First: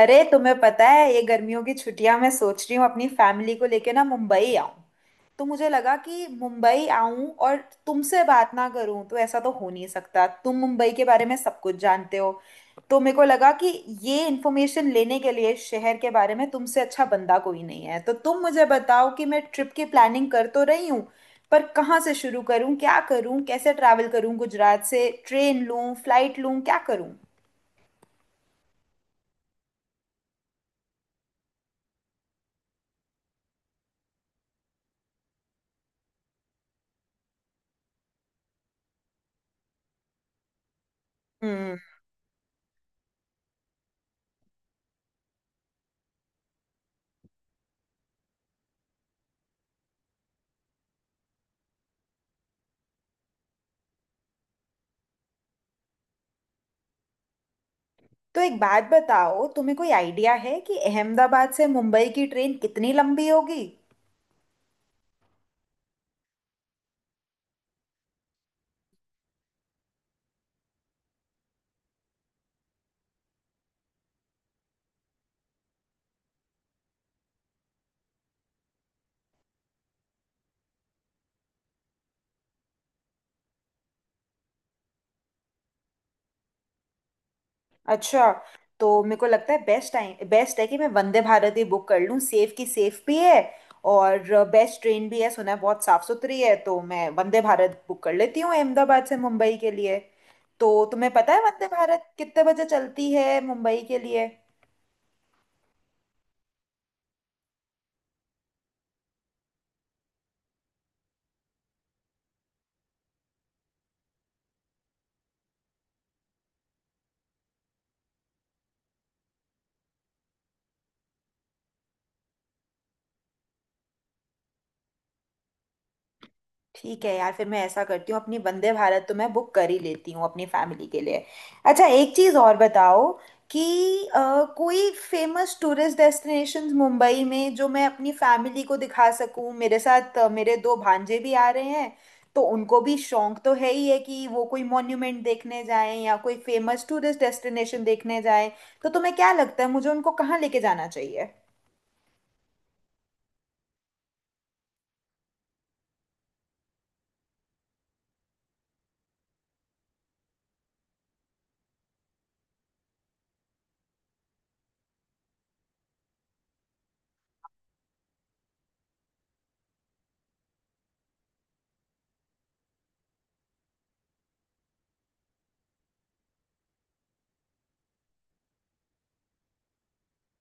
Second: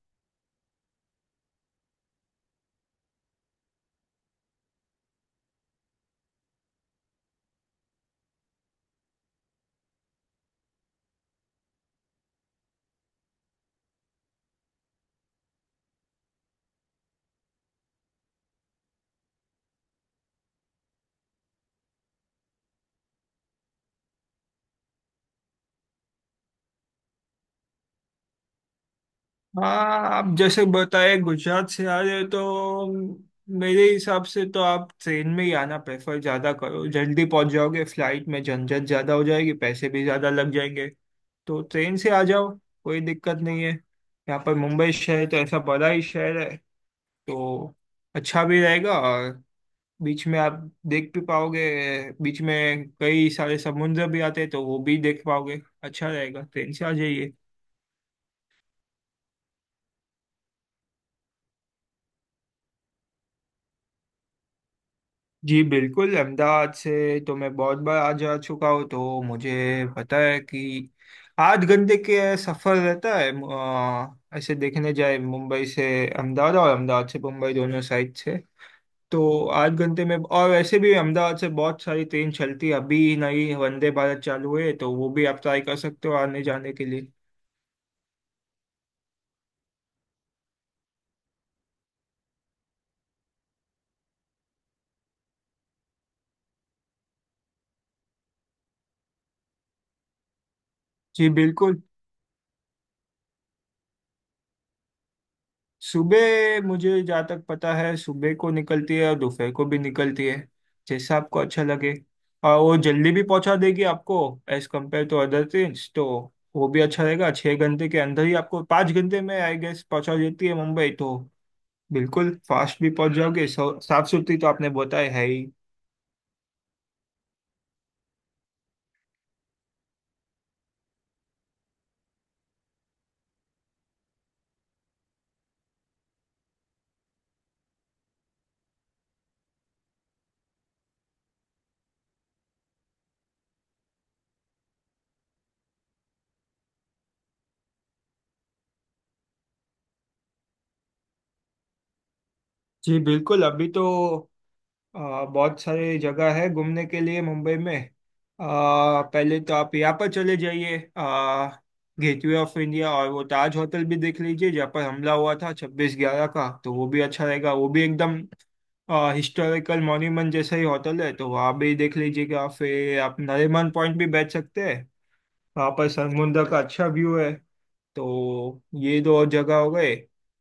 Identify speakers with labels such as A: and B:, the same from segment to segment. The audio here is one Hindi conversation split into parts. A: अरे तुम्हें पता है ये गर्मियों की छुट्टियां मैं सोच रही हूँ अपनी फैमिली को लेके ना मुंबई आऊं। तो मुझे लगा कि मुंबई आऊं और तुमसे बात ना करूं तो ऐसा तो हो नहीं सकता। तुम मुंबई के बारे में सब कुछ जानते हो, तो मेरे को लगा कि ये इन्फॉर्मेशन लेने के लिए शहर के बारे में तुमसे अच्छा बंदा कोई नहीं है। तो तुम मुझे बताओ कि मैं ट्रिप की प्लानिंग कर तो रही हूँ, पर कहाँ से शुरू करूँ, क्या करूँ, कैसे ट्रैवल करूँ, गुजरात से ट्रेन लूँ, फ्लाइट लूँ, क्या करूँ।
B: हाँ। आप जैसे बताए गुजरात से आ रहे हो तो मेरे हिसाब से तो आप ट्रेन में ही आना प्रेफर ज्यादा करो, जल्दी पहुंच जाओगे। फ्लाइट में झंझट ज्यादा हो जाएगी, पैसे भी ज्यादा लग जाएंगे, तो ट्रेन से आ जाओ। कोई दिक्कत नहीं है, यहाँ पर मुंबई शहर तो ऐसा बड़ा ही शहर है तो अच्छा भी रहेगा। और बीच में आप देख भी पाओगे, बीच में कई सारे समुद्र भी आते हैं तो वो भी देख पाओगे, अच्छा रहेगा, ट्रेन से आ जाइए।
A: तो एक बात बताओ, तुम्हें कोई आइडिया है कि अहमदाबाद से मुंबई की ट्रेन कितनी लंबी होगी।
B: जी बिल्कुल, अहमदाबाद से तो मैं बहुत बार आ जा चुका हूँ तो मुझे पता है कि आठ घंटे के सफ़र रहता है, ऐसे देखने जाए मुंबई से अहमदाबाद और अहमदाबाद से मुंबई दोनों साइड से। तो आठ घंटे में। और वैसे भी अहमदाबाद से बहुत सारी ट्रेन चलती है, अभी नई वंदे भारत चालू है तो वो भी आप ट्राई कर सकते हो आने जाने के लिए।
A: अच्छा, तो मेरे को लगता है बेस्ट टाइम बेस्ट है कि मैं वंदे भारत ही बुक कर लूँ। सेफ की सेफ भी है और बेस्ट ट्रेन भी है। सुना है बहुत साफ सुथरी है, तो मैं वंदे भारत बुक कर लेती हूँ अहमदाबाद से मुंबई के लिए। तो तुम्हें
B: जी
A: पता है वंदे
B: बिल्कुल।
A: भारत कितने बजे चलती है मुंबई के लिए।
B: सुबह, मुझे जहाँ तक पता है, सुबह को निकलती है और दोपहर को भी निकलती है, जैसा आपको अच्छा लगे। और वो जल्दी भी पहुंचा देगी आपको as compare to other train, तो वो भी अच्छा रहेगा। छः घंटे के अंदर ही आपको, पाँच घंटे में आई गेस पहुंचा देती है मुंबई, तो बिल्कुल फास्ट भी पहुंच जाओगे। साफ सुथरी तो आपने बताया है ही।
A: ठीक है यार, फिर मैं ऐसा करती हूँ, अपनी वंदे भारत तो मैं बुक कर ही लेती हूँ अपनी फैमिली के लिए। अच्छा, एक चीज़ और बताओ कि कोई फेमस टूरिस्ट डेस्टिनेशंस मुंबई में जो मैं अपनी फैमिली को दिखा सकूँ। मेरे साथ मेरे दो भांजे भी आ रहे हैं, तो उनको भी शौक तो है ही है कि वो कोई मॉन्यूमेंट देखने जाएं या कोई फेमस टूरिस्ट डेस्टिनेशन देखने जाएं। तो तुम्हें क्या लगता है मुझे उनको कहाँ लेके जाना चाहिए।
B: जी बिल्कुल। अभी तो बहुत सारी जगह है घूमने के लिए मुंबई में। पहले तो आप यहाँ पर चले जाइए, गेटवे ऑफ इंडिया और वो ताज होटल भी देख लीजिए जहाँ पर हमला हुआ था छब्बीस ग्यारह का, तो वो भी अच्छा रहेगा। वो भी एकदम हिस्टोरिकल मॉन्यूमेंट जैसा ही होटल है तो वहाँ भी देख लीजिएगा। फिर आप नरीमन पॉइंट भी बैठ सकते हैं, वहाँ पर समुद्र का अच्छा व्यू है। तो ये दो जगह हो गए।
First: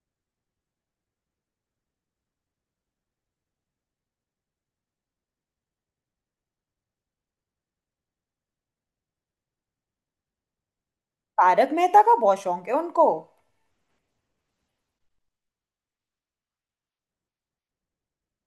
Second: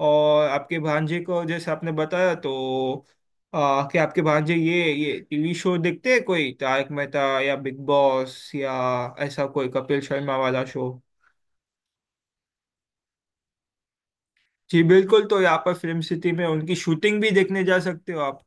B: और आपके भांजे को, जैसे आपने बताया, तो कि आपके भांजे ये टीवी शो देखते हैं कोई, तारक मेहता या बिग बॉस या ऐसा कोई कपिल शर्मा वाला शो।
A: तारक मेहता का बहुत शौक है उनको।
B: जी बिल्कुल, तो यहाँ पर फिल्म सिटी में उनकी शूटिंग भी देखने जा सकते हो आप।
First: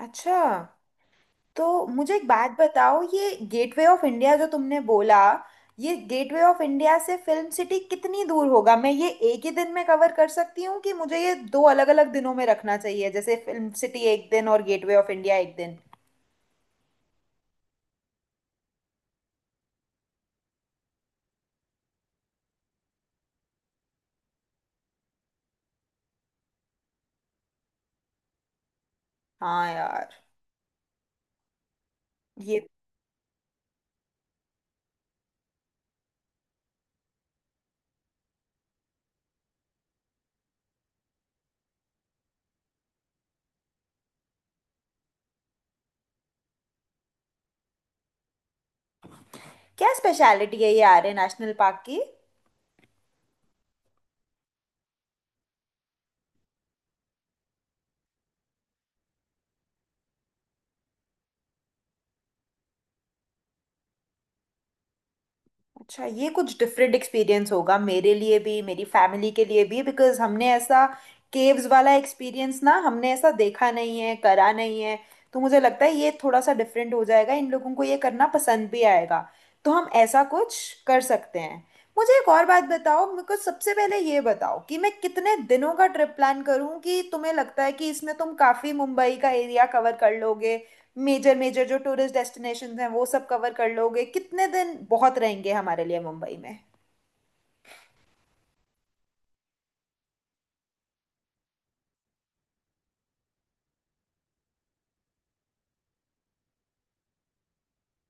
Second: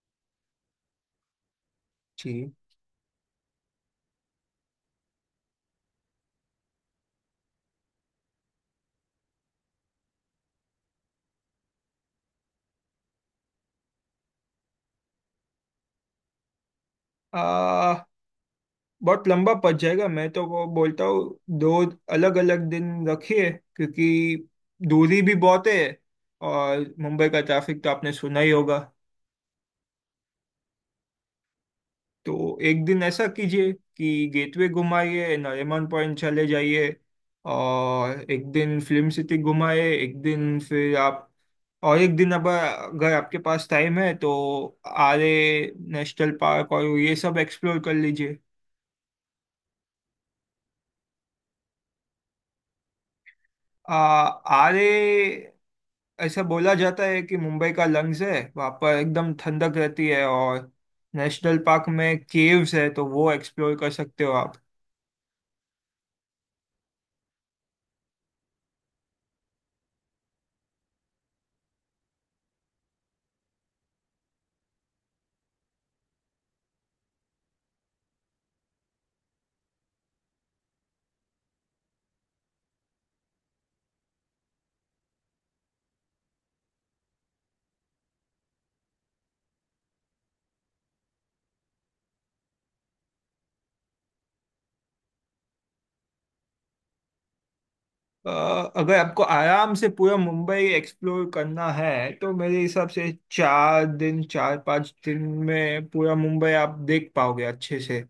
A: अच्छा, तो मुझे एक बात
B: जी।
A: बताओ, ये गेटवे ऑफ इंडिया जो तुमने बोला, ये गेटवे ऑफ इंडिया से फिल्म सिटी कितनी दूर होगा। मैं ये एक ही दिन में कवर कर सकती हूँ कि मुझे ये दो अलग अलग दिनों में रखना चाहिए, जैसे फिल्म सिटी एक दिन और गेटवे ऑफ इंडिया एक दिन।
B: आ, बहुत लंबा पड़ जाएगा, मैं तो वो बोलता हूँ दो अलग अलग दिन रखिए, क्योंकि दूरी भी बहुत है और मुंबई का ट्रैफिक तो आपने सुना ही होगा।
A: हाँ यार।
B: तो
A: ये
B: एक दिन ऐसा कीजिए कि गेटवे घुमाइए, नरीमन पॉइंट चले जाइए। और एक दिन फिल्म सिटी घुमाए एक दिन, फिर आप, और एक दिन, अब अगर आपके पास टाइम है तो आरे नेशनल पार्क और ये सब एक्सप्लोर कर लीजिए।
A: क्या स्पेशलिटी है ये आर्य नेशनल पार्क की।
B: आ, आरे, ऐसा बोला जाता है कि मुंबई का लंग्स है, वहाँ पर एकदम ठंडक रहती है। और नेशनल पार्क में केव्स है तो वो एक्सप्लोर कर सकते हो आप।
A: अच्छा, ये कुछ डिफरेंट एक्सपीरियंस होगा मेरे लिए भी, मेरी फैमिली के लिए भी, बिकॉज हमने ऐसा केव्स वाला एक्सपीरियंस ना, हमने ऐसा देखा नहीं है, करा नहीं है। तो मुझे लगता है ये थोड़ा सा डिफरेंट हो जाएगा, इन लोगों को ये करना पसंद भी आएगा। तो हम ऐसा कुछ कर सकते हैं। मुझे एक और बात बताओ, मेरे को सबसे पहले ये बताओ कि मैं कितने दिनों का ट्रिप प्लान करूं कि तुम्हें लगता है कि इसमें तुम काफ़ी मुंबई का एरिया कवर कर लोगे। मेजर मेजर जो टूरिस्ट डेस्टिनेशंस हैं वो सब कवर कर लोगे, कितने दिन बहुत रहेंगे हमारे लिए मुंबई में।
B: अ, अगर आपको आराम से पूरा मुंबई एक्सप्लोर करना है तो मेरे हिसाब से चार दिन, चार पांच दिन में पूरा मुंबई आप देख पाओगे अच्छे से,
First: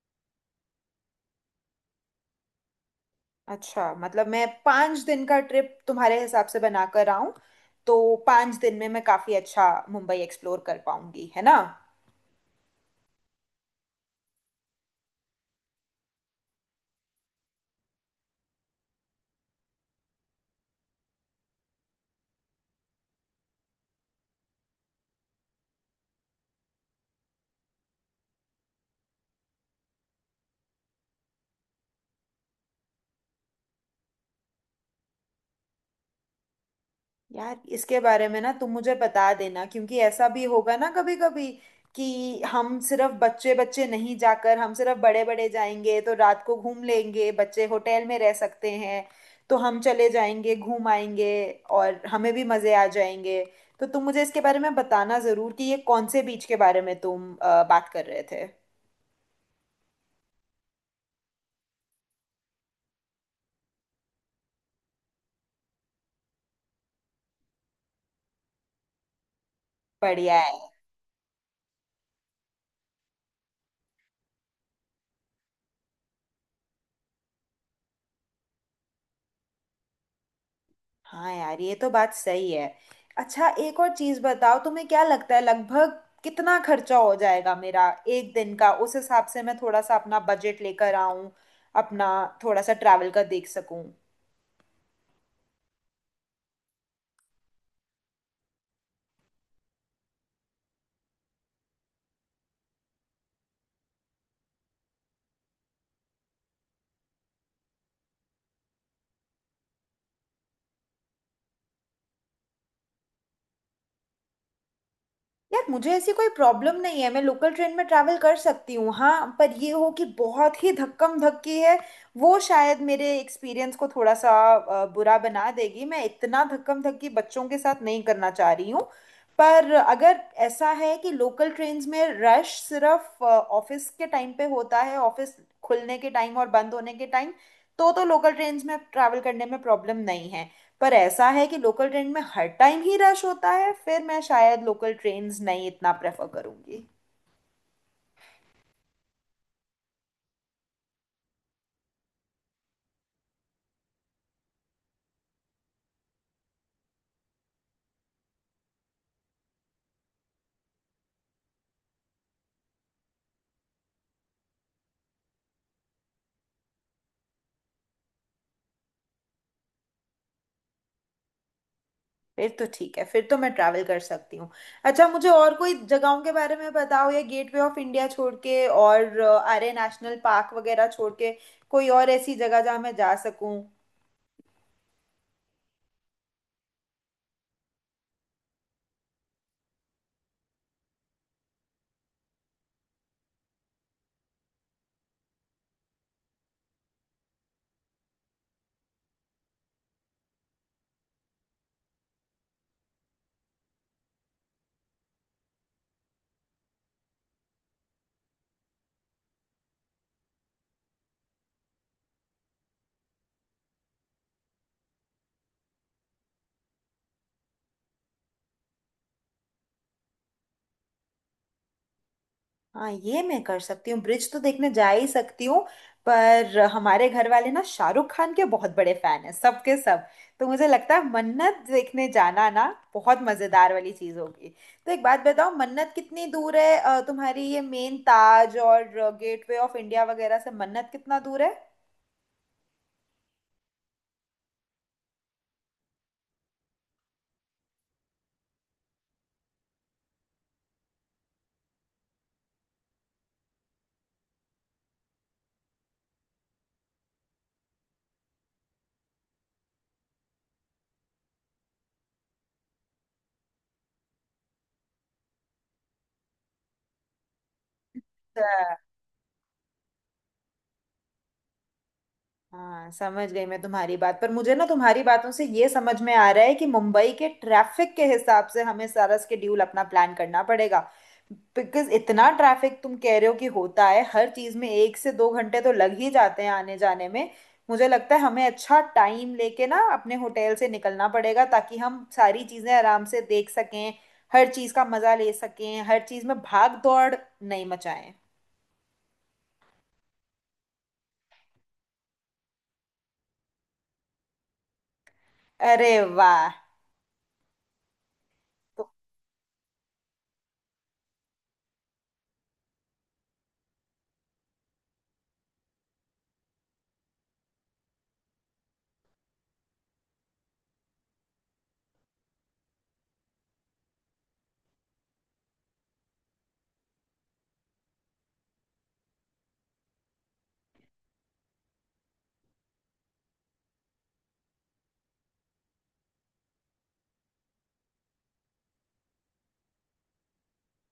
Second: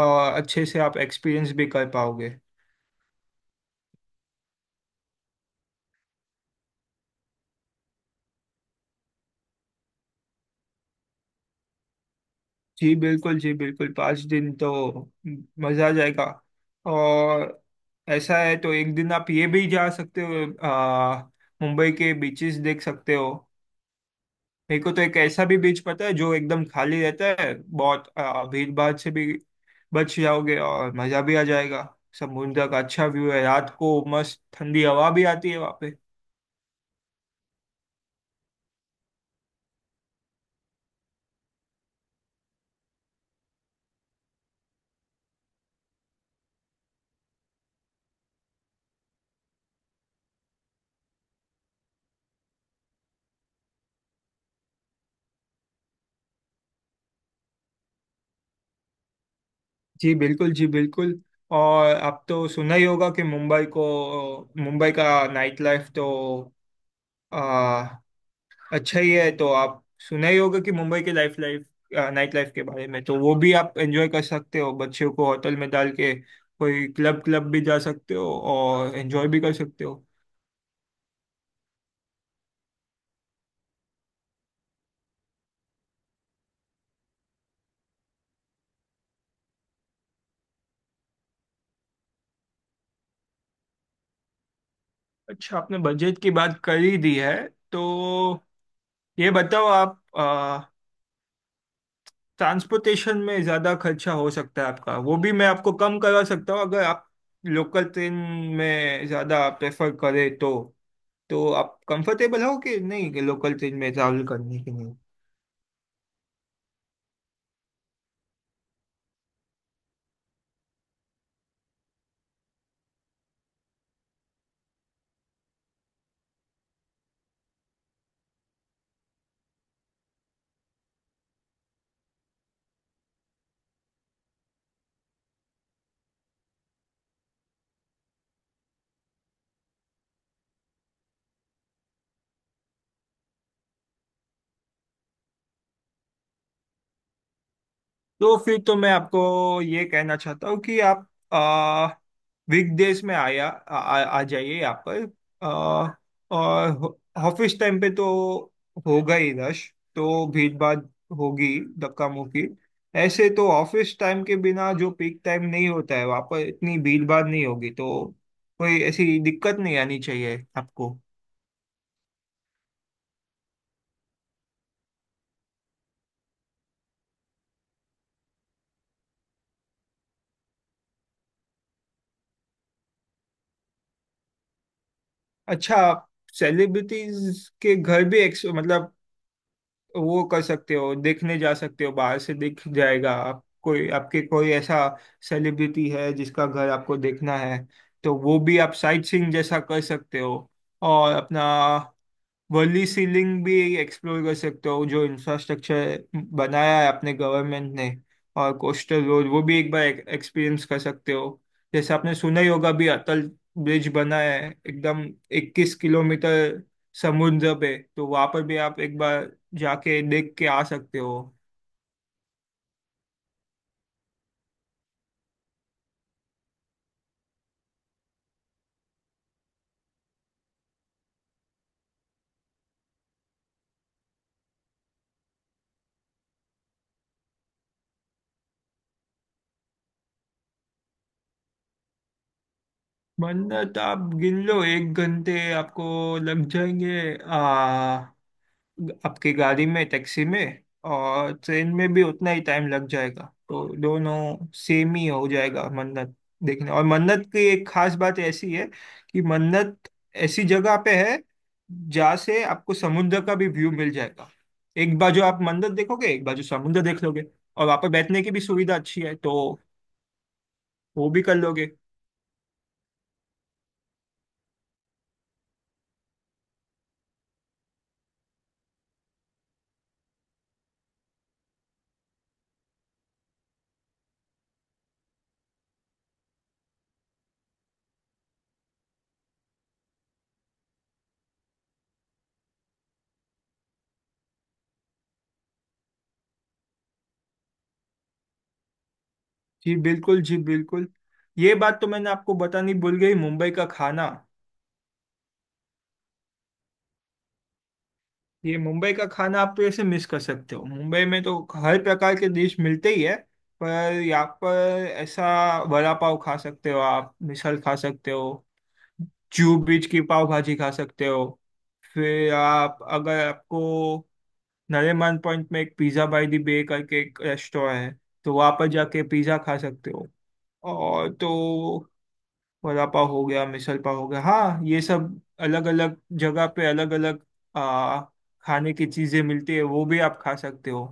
B: और अच्छे से आप एक्सपीरियंस भी कर पाओगे।
A: अच्छा, मतलब मैं पाँच दिन का ट्रिप तुम्हारे हिसाब से बनाकर आऊं, तो पाँच दिन में मैं काफी अच्छा मुंबई एक्सप्लोर कर पाऊंगी, है ना।
B: जी बिल्कुल, जी बिल्कुल। पाँच दिन तो मज़ा आ जाएगा। और ऐसा है तो एक दिन आप ये भी जा सकते हो, मुंबई के बीचेस देख सकते हो। मेरे को तो एक ऐसा भी बीच पता है जो एकदम खाली रहता है, बहुत भीड़ भाड़ से भी बच जाओगे और मजा भी आ जाएगा। समुद्र का अच्छा व्यू है, रात को मस्त ठंडी हवा भी आती है वहाँ पे।
A: यार, इसके बारे में ना तुम मुझे बता देना, क्योंकि ऐसा भी होगा ना कभी कभी कि हम सिर्फ बच्चे बच्चे नहीं जाकर, हम सिर्फ बड़े बड़े जाएंगे तो रात को घूम लेंगे, बच्चे होटल में रह सकते हैं, तो हम चले जाएंगे घूम आएंगे और हमें भी मजे आ जाएंगे। तो तुम मुझे इसके बारे में बताना जरूर कि ये कौन से बीच के बारे में तुम बात कर रहे थे।
B: जी बिल्कुल, जी बिल्कुल। और आप तो सुना ही होगा कि मुंबई को, मुंबई का नाइट लाइफ तो अच्छा ही है। तो आप सुना ही
A: बढ़िया
B: होगा
A: है।
B: कि मुंबई के लाइफ लाइफ नाइट लाइफ के बारे में। तो वो भी आप एंजॉय कर सकते हो बच्चों को होटल में डाल के। कोई क्लब क्लब भी जा सकते हो और एंजॉय भी कर सकते हो।
A: हाँ यार, ये तो बात सही है। अच्छा, एक और चीज बताओ, तुम्हें क्या लगता है लगभग कितना खर्चा हो जाएगा मेरा एक दिन का, उस हिसाब से मैं थोड़ा सा अपना बजट लेकर आऊं, अपना थोड़ा सा ट्रैवल का देख सकूं।
B: अच्छा, आपने बजट की बात कर ही दी है, तो ये बताओ आप, ट्रांसपोर्टेशन में ज़्यादा खर्चा हो सकता है आपका, वो भी मैं आपको कम करवा सकता हूँ अगर आप लोकल ट्रेन में ज़्यादा प्रेफर करें तो। तो आप कंफर्टेबल हो कि नहीं, कि लोकल ट्रेन में ट्रैवल करने के लिए?
A: यार, मुझे ऐसी कोई प्रॉब्लम नहीं है, मैं लोकल ट्रेन में ट्रैवल कर सकती हूँ। हाँ, पर ये हो कि बहुत ही धक्कम धक्की है, वो शायद मेरे एक्सपीरियंस को थोड़ा सा बुरा बना देगी। मैं इतना धक्कम धक्की बच्चों के साथ नहीं करना चाह रही हूँ। पर अगर ऐसा है कि लोकल ट्रेन्स में रश सिर्फ ऑफिस के टाइम पे होता है, ऑफिस खुलने के टाइम और बंद होने के टाइम, तो लोकल ट्रेन्स में ट्रैवल करने में प्रॉब्लम नहीं है। पर ऐसा है कि लोकल ट्रेन में हर टाइम ही रश होता है, फिर मैं शायद लोकल ट्रेन्स नहीं इतना प्रेफर करूंगी।
B: तो फिर तो मैं आपको ये कहना चाहता हूँ कि आप आ, वीकडेज में आया आ, आ आ जाइए यहाँ पर। आ, और ऑफिस टाइम पे तो होगा ही रश, तो भीड़ भाड़ होगी, धक्का मुक्की। ऐसे तो ऑफिस टाइम के बिना जो पीक टाइम नहीं होता है, वहाँ पर इतनी भीड़ भाड़ नहीं होगी, तो कोई ऐसी दिक्कत नहीं आनी चाहिए आपको।
A: फिर तो ठीक है, फिर तो मैं ट्रैवल कर सकती हूँ। अच्छा, मुझे और कोई जगहों के बारे में बताओ, या गेटवे ऑफ इंडिया छोड़ के और आर्य नेशनल पार्क वगैरह छोड़ के कोई और ऐसी जगह जहाँ मैं जा सकूँ।
B: अच्छा, सेलिब्रिटीज के घर भी मतलब, वो कर सकते हो, देखने जा सकते हो, बाहर से दिख जाएगा। आप, कोई आपके कोई ऐसा सेलिब्रिटी है जिसका घर आपको देखना है तो वो भी आप साइट सीइंग जैसा कर सकते हो। और अपना वर्ली सीलिंग भी एक्सप्लोर कर सकते हो, जो इंफ्रास्ट्रक्चर बनाया है अपने गवर्नमेंट ने। और कोस्टल रोड, वो भी एक बार एक्सपीरियंस कर सकते हो। जैसे आपने सुना ही होगा भी, अटल ब्रिज बना है, एकदम 21 किलोमीटर समुद्र पे, तो वहां पर भी आप एक बार जाके देख के आ सकते हो।
A: हाँ, ये मैं कर सकती हूँ, ब्रिज तो देखने जा ही सकती हूँ। पर हमारे घर वाले ना शाहरुख खान के बहुत बड़े फैन हैं, सबके सब के सब। तो मुझे लगता है मन्नत देखने जाना ना बहुत मजेदार वाली चीज होगी। तो एक बात बताओ, मन्नत कितनी दूर है, तुम्हारी ये मेन ताज और गेटवे ऑफ इंडिया वगैरह से मन्नत कितना दूर
B: मन्नत, आप गिन लो एक घंटे आपको लग जाएंगे आ आपकी गाड़ी में, टैक्सी में और ट्रेन में भी उतना ही टाइम लग जाएगा, तो दोनों सेम ही हो जाएगा। मन्नत देखने, और मन्नत की एक खास बात ऐसी है कि मन्नत ऐसी जगह पे है जहाँ से आपको समुद्र का भी व्यू मिल जाएगा। एक बाजू आप मन्नत देखोगे, एक बाजू समुद्र देख लोगे। और वहाँ पे बैठने की भी सुविधा
A: है।
B: अच्छी है तो वो भी कर लोगे।
A: हाँ, समझ गई मैं तुम्हारी बात। पर मुझे ना तुम्हारी बातों से ये समझ में आ रहा है कि मुंबई के ट्रैफिक के हिसाब से हमें सारा स्केड्यूल अपना प्लान करना पड़ेगा। बिकॉज इतना ट्रैफिक तुम कह रहे हो कि होता है, हर चीज में एक से दो घंटे तो लग ही जाते हैं आने जाने में। मुझे लगता है हमें अच्छा टाइम लेके ना अपने होटल से निकलना पड़ेगा ताकि हम सारी चीजें आराम से देख सकें, हर चीज का मजा ले सकें, हर चीज में भाग दौड़ नहीं मचाएं।
B: जी बिल्कुल, जी बिल्कुल। ये बात तो मैंने आपको बतानी भूल गई, मुंबई का खाना।
A: अरे वाह।
B: ये मुंबई का खाना आप तो ऐसे मिस कर सकते हो। मुंबई में तो हर प्रकार के डिश मिलते ही है, पर यहाँ पर ऐसा वड़ा पाव खा सकते हो आप, मिसल खा सकते हो, जू बीच की पाव भाजी खा सकते हो। फिर आप, अगर आपको नरेमन पॉइंट में, एक पिज़्ज़ा बाई दी बे करके एक रेस्टोरेंट है, तो वहाँ पर जाके पिज़्ज़ा खा सकते हो। और तो, वड़ा पाव हो गया, मिसल पाव हो गया, हाँ ये सब अलग अलग जगह पे अलग अलग आ खाने की चीजें मिलती है, वो भी आप खा सकते हो।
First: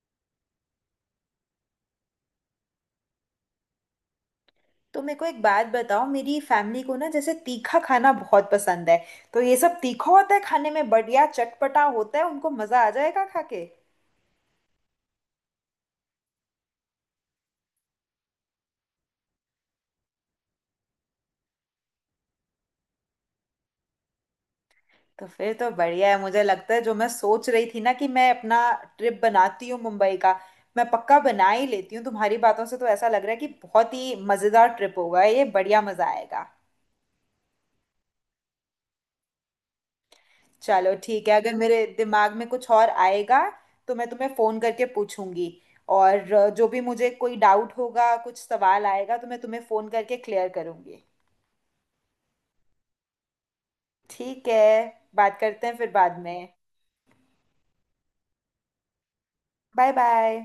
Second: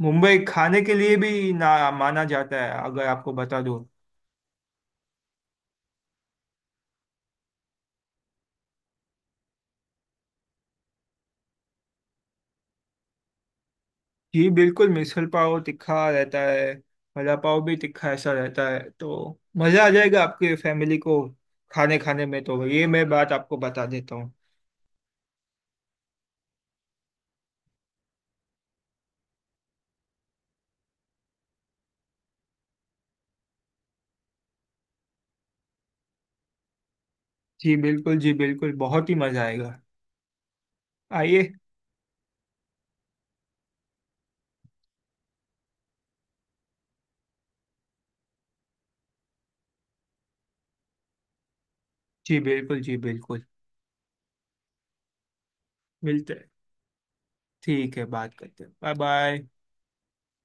B: मुंबई खाने के लिए भी ना माना जाता है, अगर आपको बता दूं।
A: तो मेरे को एक बात बताओ, मेरी फैमिली को ना जैसे तीखा खाना बहुत पसंद है, तो ये सब तीखा होता है खाने में, बढ़िया चटपटा होता है, उनको मजा आ जाएगा खा के।
B: जी बिल्कुल, मिसल पाव तिखा रहता है, वड़ा पाव भी तिखा ऐसा रहता है, तो मजा आ जाएगा आपके फैमिली को खाने खाने में, तो ये मैं बात आपको बता देता हूँ।
A: तो फिर तो बढ़िया है, मुझे लगता है जो मैं सोच रही थी ना कि मैं अपना ट्रिप बनाती हूँ मुंबई का, मैं पक्का बना ही लेती हूँ। तुम्हारी बातों से तो ऐसा लग रहा है कि बहुत ही मजेदार ट्रिप होगा ये, बढ़िया मजा आएगा।
B: जी बिल्कुल, जी बिल्कुल, बहुत ही मजा आएगा।
A: चलो ठीक है,
B: आइए।
A: अगर मेरे दिमाग में कुछ और आएगा तो मैं तुम्हें फोन करके पूछूंगी, और जो भी मुझे कोई डाउट होगा, कुछ सवाल आएगा तो मैं तुम्हें फोन करके क्लियर करूंगी।
B: जी बिल्कुल, जी बिल्कुल।
A: ठीक है, बात करते हैं फिर बाद
B: मिलते
A: में।
B: हैं। ठीक है, बात करते हैं। Bye bye.
A: Bye bye.